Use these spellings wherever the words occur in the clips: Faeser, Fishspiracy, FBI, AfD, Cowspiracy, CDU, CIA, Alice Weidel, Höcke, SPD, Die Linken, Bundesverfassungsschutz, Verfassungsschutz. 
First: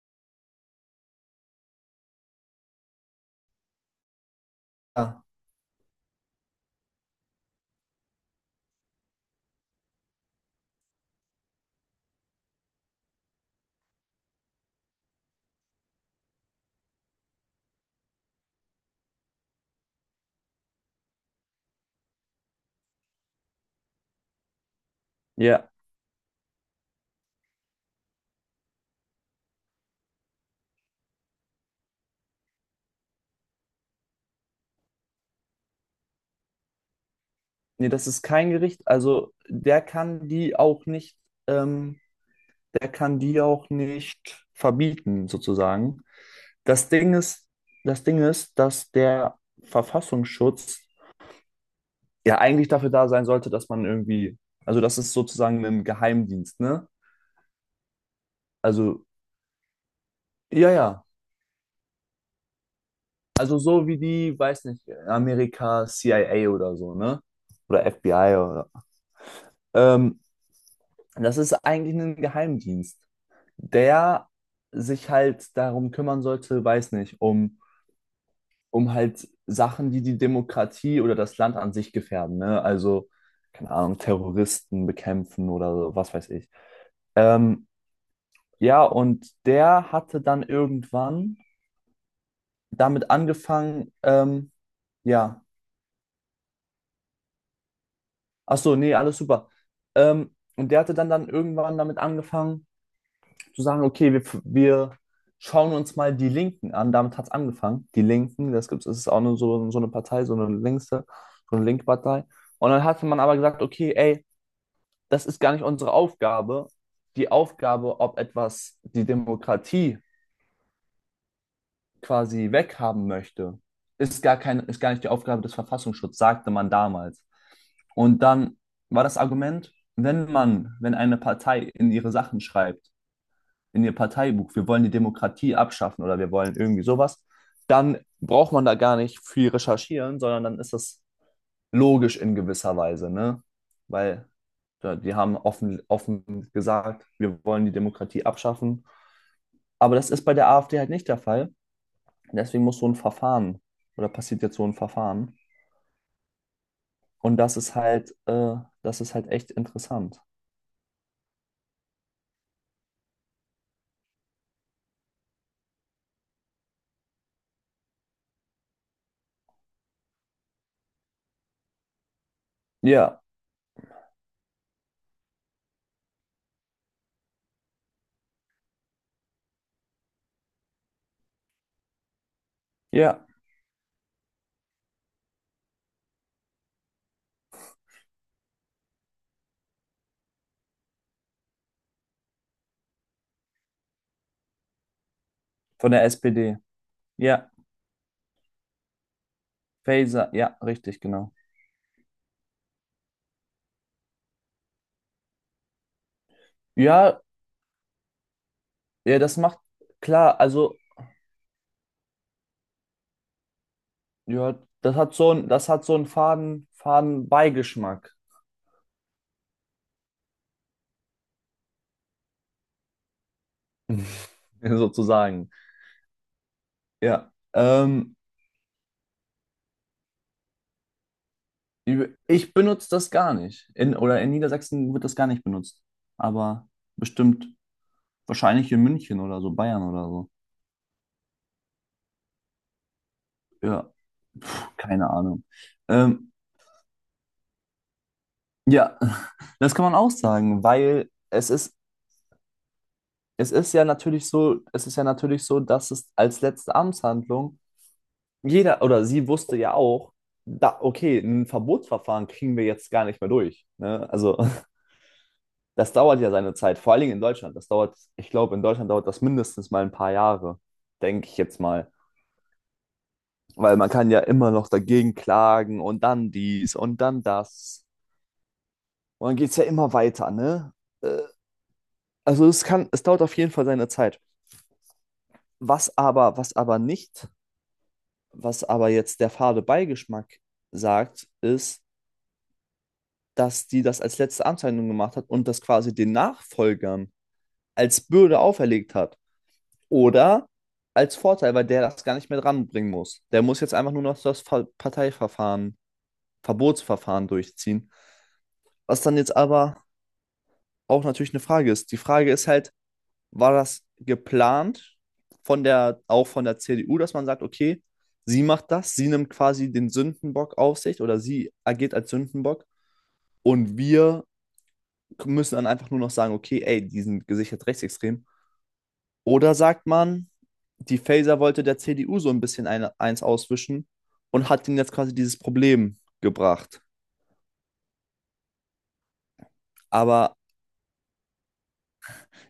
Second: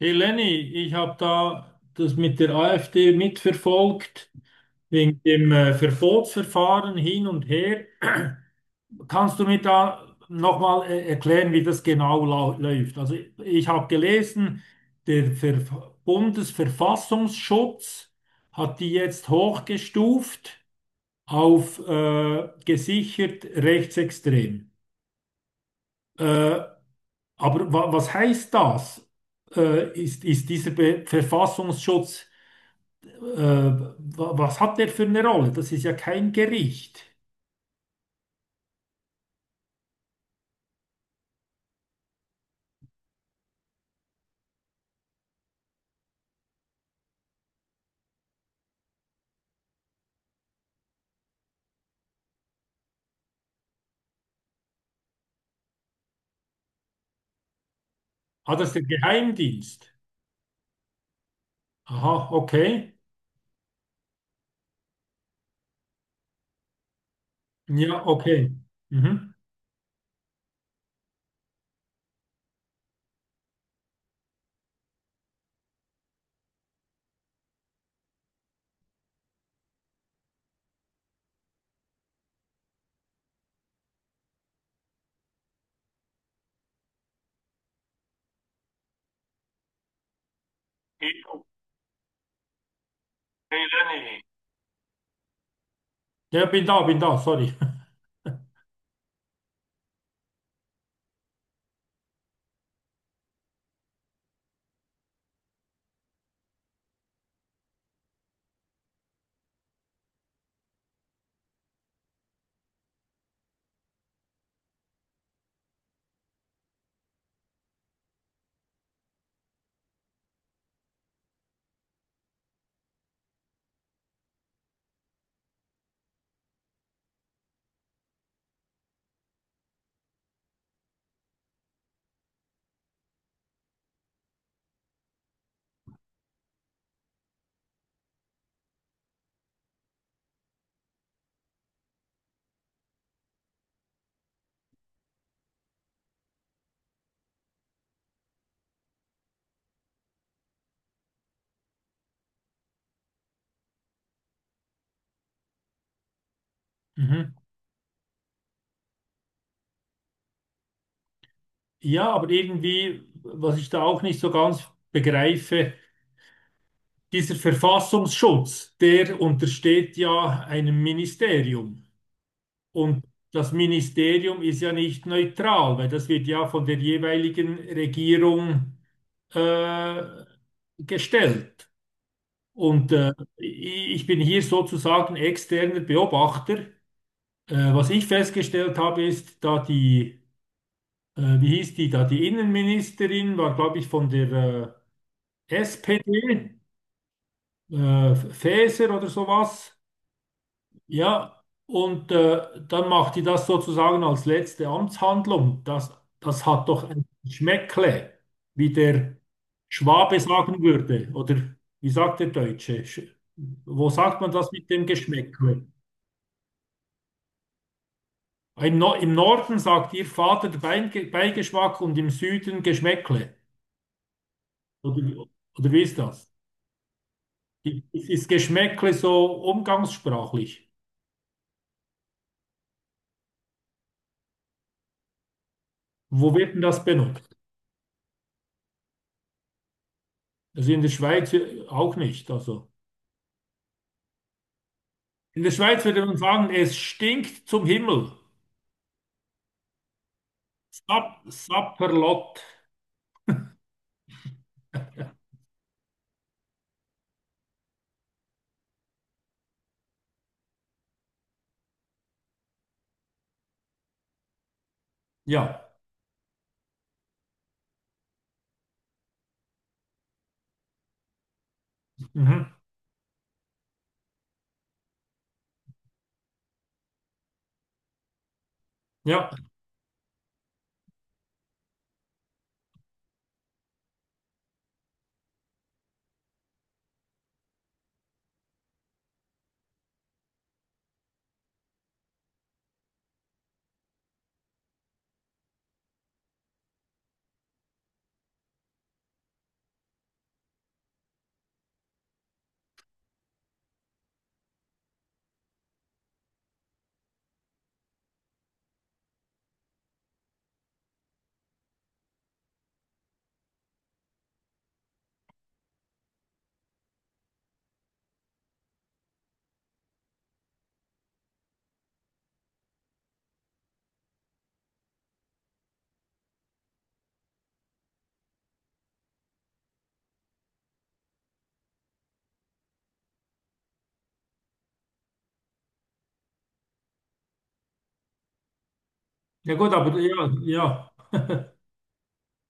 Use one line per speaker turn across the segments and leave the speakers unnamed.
Hey Lenny, ich habe da das mit der AfD mitverfolgt, wegen
Ja.
dem Verbotsverfahren hin und her. Kannst du mir da nochmal erklären, wie das genau läuft? Also ich habe gelesen, der Ver Bundesverfassungsschutz hat die jetzt hochgestuft auf gesichert rechtsextrem.
Ja,
Äh, aber wa was heißt das? Ist, ist dieser Be Verfassungsschutz Äh, was hat der für eine Rolle? Das ist ja kein Gericht.
nee, das ist kein Gericht. Also der kann die auch nicht, ähm, der kann die auch nicht verbieten, sozusagen. Das Ding ist, das Ding ist, dass der Verfassungsschutz ja eigentlich dafür da sein sollte, dass man irgendwie, also das ist sozusagen ein Geheimdienst, ne?
Ah, das ist der
Also,
Geheimdienst.
ja.
Aha, okay.
Also so wie die, weiß nicht, Amerika CIA oder so, ne? Oder
Ja,
FBI
okay.
oder
Mhm.
Ähm, das ist eigentlich ein Geheimdienst, der sich halt darum kümmern sollte, weiß nicht, um, um halt Sachen, die die Demokratie oder das Land an sich gefährden, ne? Also, keine Ahnung, Terroristen bekämpfen oder so, was weiß ich. Ähm, ja, und der hatte dann
Hey
irgendwann damit angefangen,
Lenny,
ja,
ja, bin da, sorry.
ach so, nee, alles super. Und der hatte dann irgendwann damit angefangen, zu sagen, okay, wir schauen uns mal die Linken an. Damit hat es angefangen. Die Linken, das gibt's, das ist auch nur so, so eine Partei, so eine längste, so eine Linkpartei. Und dann hatte man aber gesagt, okay, ey, das ist gar nicht unsere Aufgabe. Die Aufgabe, ob etwas die Demokratie quasi weghaben möchte, ist gar nicht die Aufgabe des Verfassungsschutzes, sagte man damals. Und dann war das Argument, wenn eine Partei in ihre Sachen schreibt, in ihr Parteibuch, wir wollen die Demokratie abschaffen oder wir wollen irgendwie sowas, dann braucht man da gar nicht viel recherchieren, sondern dann ist das logisch in gewisser Weise, ne? Weil ja, die haben offen gesagt, wir wollen die Demokratie abschaffen. Aber das ist bei der AfD halt nicht der Fall. Deswegen muss so ein Verfahren oder passiert jetzt so ein Verfahren.
Mhm.
Und das ist halt echt interessant.
Ja, aber irgendwie, was ich da auch nicht so ganz begreife, dieser Verfassungsschutz, der untersteht ja einem Ministerium. Und
Ja,
das Ministerium ist ja nicht neutral, weil das wird ja von der jeweiligen Regierung äh, gestellt. Und
ja,
ich bin hier sozusagen externer Beobachter. Was ich festgestellt habe, ist, da die, wie hieß die, da die Innenministerin war, glaube ich, von der
von der
SPD,
SPD. Ja,
Faeser oder sowas.
Faser, ja, richtig, genau.
Ja, und dann macht die das sozusagen als letzte Amtshandlung. Das hat doch ein
Ja,
Schmäckle, wie der
Ja, das macht
Schwabe
klar,
sagen
also
würde. Oder wie sagt der Deutsche? Wo sagt man das
ja,
mit dem
das hat so ein,
Geschmäckle?
das hat so einen faden, faden Beigeschmack,
Im, no im Norden sagt ihr Vater Beigeschmack und im Süden Geschmäckle. Oder,
sozusagen.
oder wie ist das?
Ja.
Ist Geschmäckle so umgangssprachlich?
Ich benutze das gar nicht. In, oder in Niedersachsen wird das gar nicht benutzt.
Wo wird denn
Aber
das benutzt?
bestimmt, wahrscheinlich in München oder so, Bayern oder so.
Also in der Schweiz auch nicht. Also.
Ja, keine
In
Ahnung.
der Schweiz würde man
Ähm,
sagen, es stinkt zum Himmel.
ja, das kann man auch sagen, weil es ist,
Sapperlot.
es ist ja natürlich so, dass es als letzte Amtshandlung jeder oder sie wusste ja auch, da, okay, ein Verbotsverfahren kriegen wir jetzt gar nicht mehr durch. Ne? Also
Ja.
das dauert ja seine Zeit, vor allen Dingen in Deutschland. Das dauert, ich glaube, in Deutschland dauert das mindestens mal ein paar Jahre, denke ich jetzt mal.
Mhm.
Weil man kann ja immer noch dagegen klagen und dann dies und dann das. Und
Ja.
dann geht es ja immer weiter, ne? Äh, Also es kann, es dauert auf jeden Fall seine Zeit. Was aber nicht, was aber jetzt der fade Beigeschmack sagt, ist, dass die das als letzte Amtshandlung gemacht hat und das quasi den Nachfolgern als Bürde auferlegt hat. Oder als Vorteil, weil der das gar nicht mehr dranbringen muss. Der muss jetzt einfach nur noch das Ver Parteiverfahren, Verbotsverfahren durchziehen. Was dann jetzt aber auch natürlich eine Frage ist. Die Frage ist halt, war das geplant von der, auch von der CDU, dass man sagt, okay, sie macht das, sie nimmt quasi den Sündenbock auf sich oder sie agiert als Sündenbock und wir müssen dann einfach nur noch sagen, okay, ey, die sind gesichert rechtsextrem. Oder sagt man, die Faeser wollte der CDU so ein bisschen eins auswischen und hat ihnen jetzt quasi dieses Problem gebracht.
Ja gut, aber ja,
Aber
ja.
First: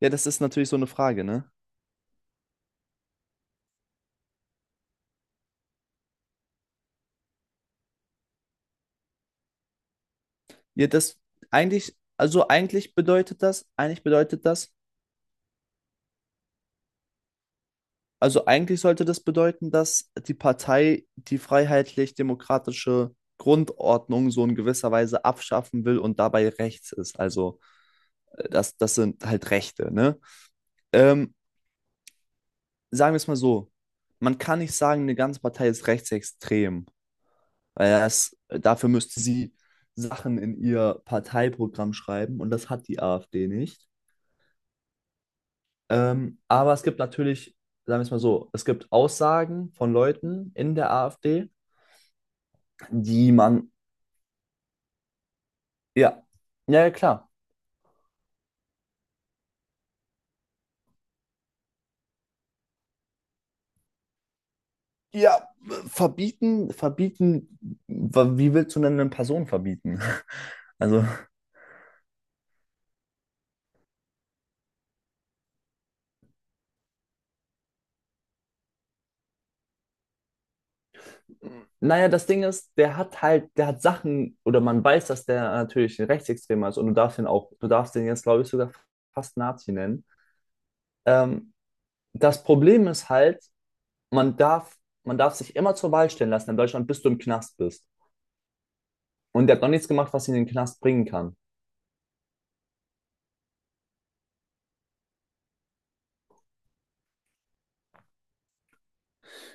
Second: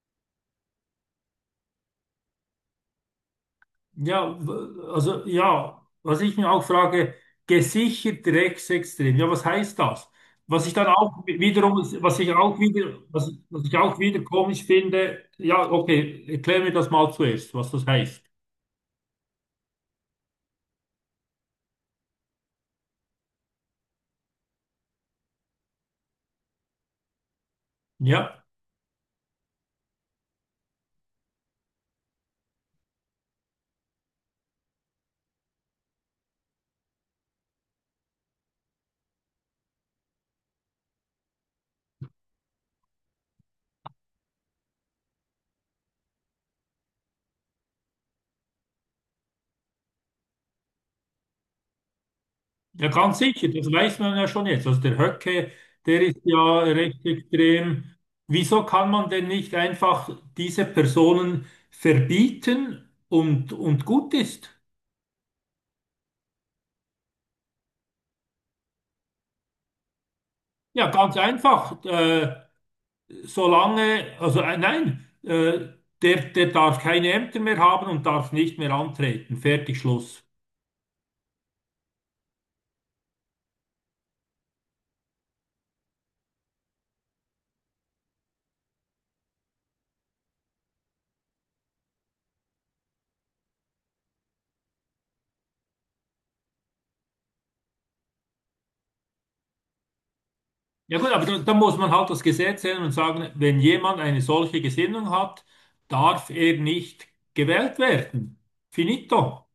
ja, das ist natürlich so eine Frage, ne?
Ja, also ja, was ich mir auch frage, gesichert rechtsextrem. Ja, was heißt das? Was ich dann
Ja, das
auch wiederum,
eigentlich,
was ich
also
auch wieder, was, was ich auch
eigentlich
wieder
bedeutet
komisch
das,
finde, ja, okay, erklär mir das mal zuerst, was das heißt.
also eigentlich sollte das bedeuten, dass die Partei die freiheitlich-demokratische Grundordnung so in gewisser Weise abschaffen will und dabei rechts ist. Also
Ja.
das sind halt Rechte, ne? Ähm, sagen wir es mal so, man kann nicht sagen, eine ganze Partei ist rechtsextrem, weil das, dafür müsste sie Sachen in ihr Parteiprogramm schreiben und das hat die AfD nicht. Aber es gibt natürlich, sagen wir es mal so, es gibt Aussagen von Leuten in der AfD,
Ja, ganz
die
sicher, das
man,
weiß man ja schon jetzt. Also der Höcke, der ist
ja,
ja
ja, ja,
recht
klar.
extrem. Wieso kann man denn nicht einfach diese Personen verbieten und gut ist?
Ja, verbieten, verbieten, wie willst du denn eine Person verbieten?
Ja,
Also,
ganz einfach. Solange, also nein, der darf keine Ämter mehr haben und darf nicht mehr antreten. Fertig, Schluss.
naja, das Ding ist, der hat halt, der hat Sachen, oder man weiß, dass der natürlich ein Rechtsextremer ist und du darfst ihn auch, du darfst ihn jetzt, glaube ich, sogar fast Nazi nennen. Ähm, das Problem ist halt, man darf, man darf sich immer zur Wahl stellen lassen in Deutschland, bis du im Knast bist. Und der hat noch nichts gemacht, was ihn in den Knast
Ja
bringen
gut, aber
kann.
da muss man halt das Gesetz ändern und sagen, wenn jemand eine solche Gesinnung hat, darf er nicht gewählt werden. Finito.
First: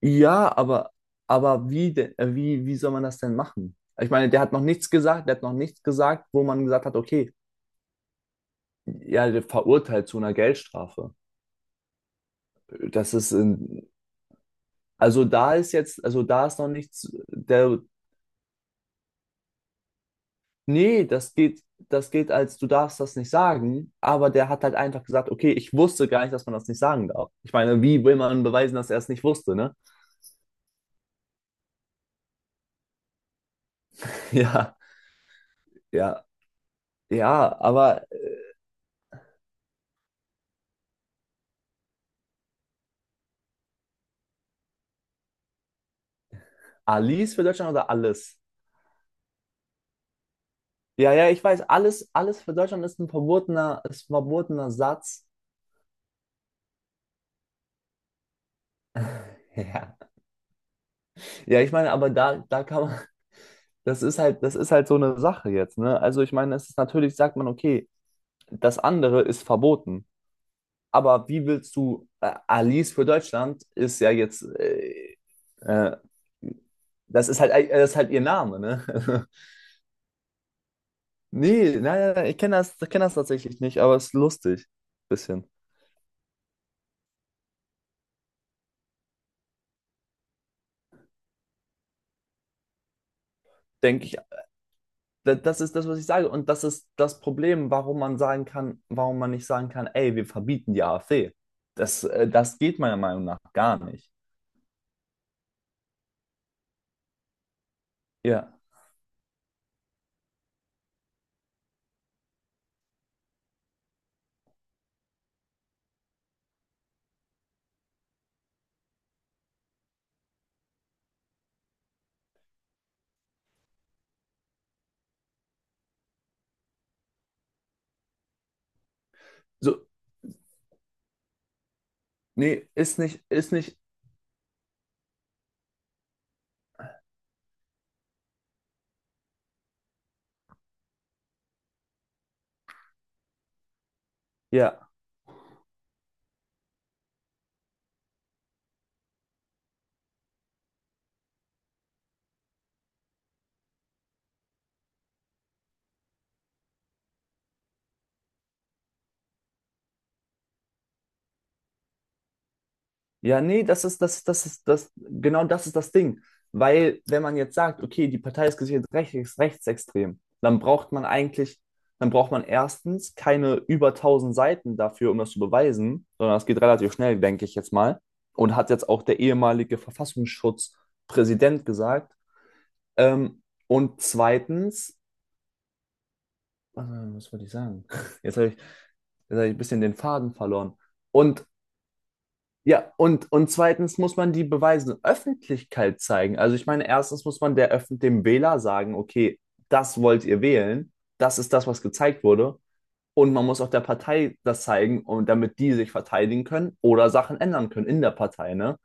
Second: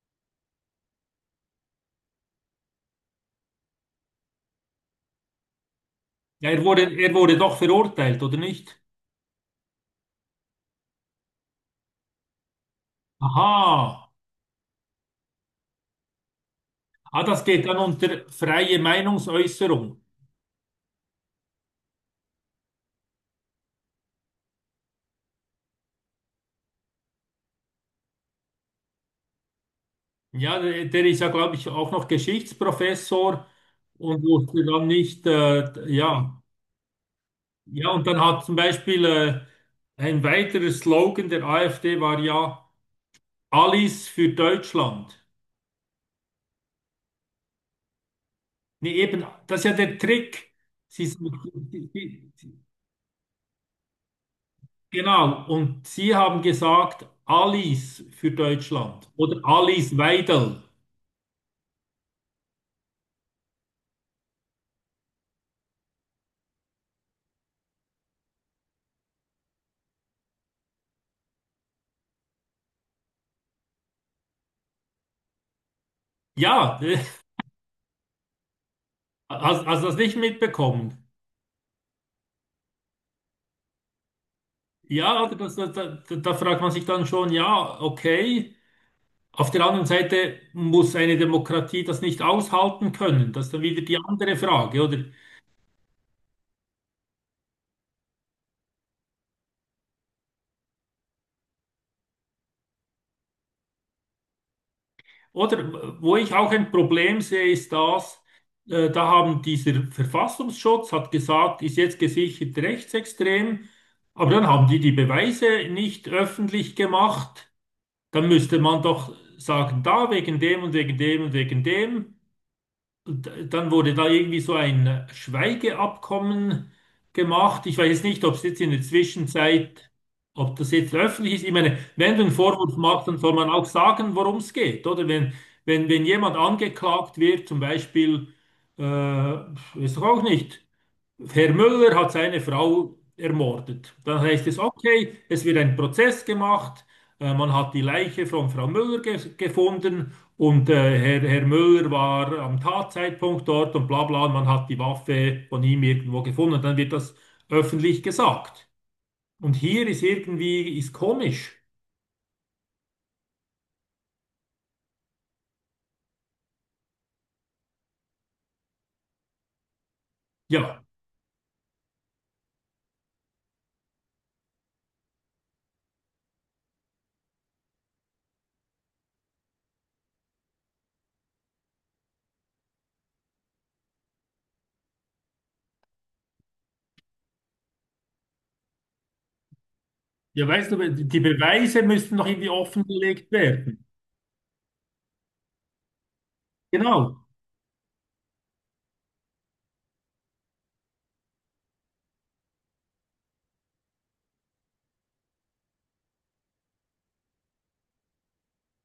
Ja, aber, wie soll man das denn machen? Ich meine, der hat noch nichts gesagt, wo
Ja,
man gesagt hat,
er
okay,
wurde doch verurteilt, oder nicht?
ja, der verurteilt zu einer Geldstrafe. Das ist, in,
Aha.
also da ist jetzt, also da ist noch nichts,
Ah, das geht dann
der,
unter freie Meinungsäußerung.
nee, das geht als, du darfst das nicht sagen, aber der hat halt einfach gesagt, okay, ich wusste gar nicht, dass man das nicht sagen darf. Ich meine, wie will man beweisen, dass er es nicht wusste, ne?
Ja, der ist ja, glaube ich, auch noch Geschichtsprofessor und wusste
Ja,
dann nicht,
ja,
ja.
ja,
Ja,
aber
und dann hat zum Beispiel ein weiterer Slogan der AfD war ja Alles für Deutschland.
Alice für Deutschland oder alles?
Nee, eben, das ist ja der Trick. Sie,
Ja, ja, ich weiß, alles für Deutschland ist ein verbotener Satz.
genau, und Sie haben gesagt, Alice für Deutschland oder
Ja.
Alice Weidel.
Ja, ich meine, aber da kann man, das ist halt so eine Sache jetzt, ne? Also ich meine, es ist natürlich, sagt man, okay, das andere ist verboten. Aber wie willst du, Alice für Deutschland ist ja jetzt, äh,
Ja,
das ist halt ihr Name, ne?
hast du das nicht mitbekommen?
Nee, nein, nein, ich kenne das, ich kenn das tatsächlich nicht, aber es ist lustig.
Ja, also
Bisschen.
da fragt man sich dann schon, ja, okay. Auf der anderen Seite muss eine Demokratie das nicht aushalten können. Das ist dann wieder die
Denke ich,
andere Frage, oder?
Das ist das, was ich sage. Und das ist das Problem, warum man nicht sagen kann, ey, wir verbieten die AfD. Das, das geht meiner Meinung nach gar nicht.
Oder wo ich auch ein Problem sehe, ist das,
Ja,
da haben dieser Verfassungsschutz hat gesagt, ist jetzt gesichert rechtsextrem, aber dann haben die die Beweise nicht öffentlich gemacht. Dann müsste man doch sagen, da wegen dem und wegen dem und wegen dem. Und dann wurde da irgendwie so ein Schweigeabkommen gemacht. Ich weiß jetzt nicht, ob es jetzt in der
so,
Zwischenzeit, ob das jetzt öffentlich ist. Ich meine, wenn du einen
nee,
Vorwurf machst, dann soll man
ist
auch
nicht,
sagen, worum es geht, oder? Wenn jemand angeklagt wird, zum Beispiel, weiß ich auch nicht, Herr Müller hat seine Frau ermordet. Dann heißt es,
ja.
okay, es wird ein Prozess gemacht. Man hat die Leiche von Frau Müller ge gefunden und Herr Müller war am Tatzeitpunkt dort und bla bla. Und man hat die Waffe von ihm irgendwo gefunden. Dann wird das öffentlich gesagt. Und hier ist irgendwie, ist komisch.
Ja, nee, das ist das, genau das ist das Ding. Weil, wenn man jetzt sagt, okay, die Partei ist gesichert rechtsextrem, dann
Ja,
braucht man eigentlich, dann braucht man erstens keine über tausend Seiten dafür, um das zu beweisen, sondern das geht relativ schnell, denke ich jetzt mal. Und hat jetzt auch der ehemalige Verfassungsschutzpräsident gesagt. Ähm, und zweitens, was wollte ich sagen? Jetzt hab ich ein bisschen den Faden
ja, weißt
verloren.
du, die
Und
Beweise müssten noch irgendwie
ja,
offengelegt
und
werden.
zweitens muss man die Beweise Öffentlichkeit zeigen. Also ich meine,
Genau.
erstens muss man der Öffn dem Wähler sagen, okay, das wollt ihr wählen, das ist das, was gezeigt wurde. Und man muss auch der Partei das zeigen, und damit die sich verteidigen können oder Sachen ändern können in der Partei, ne?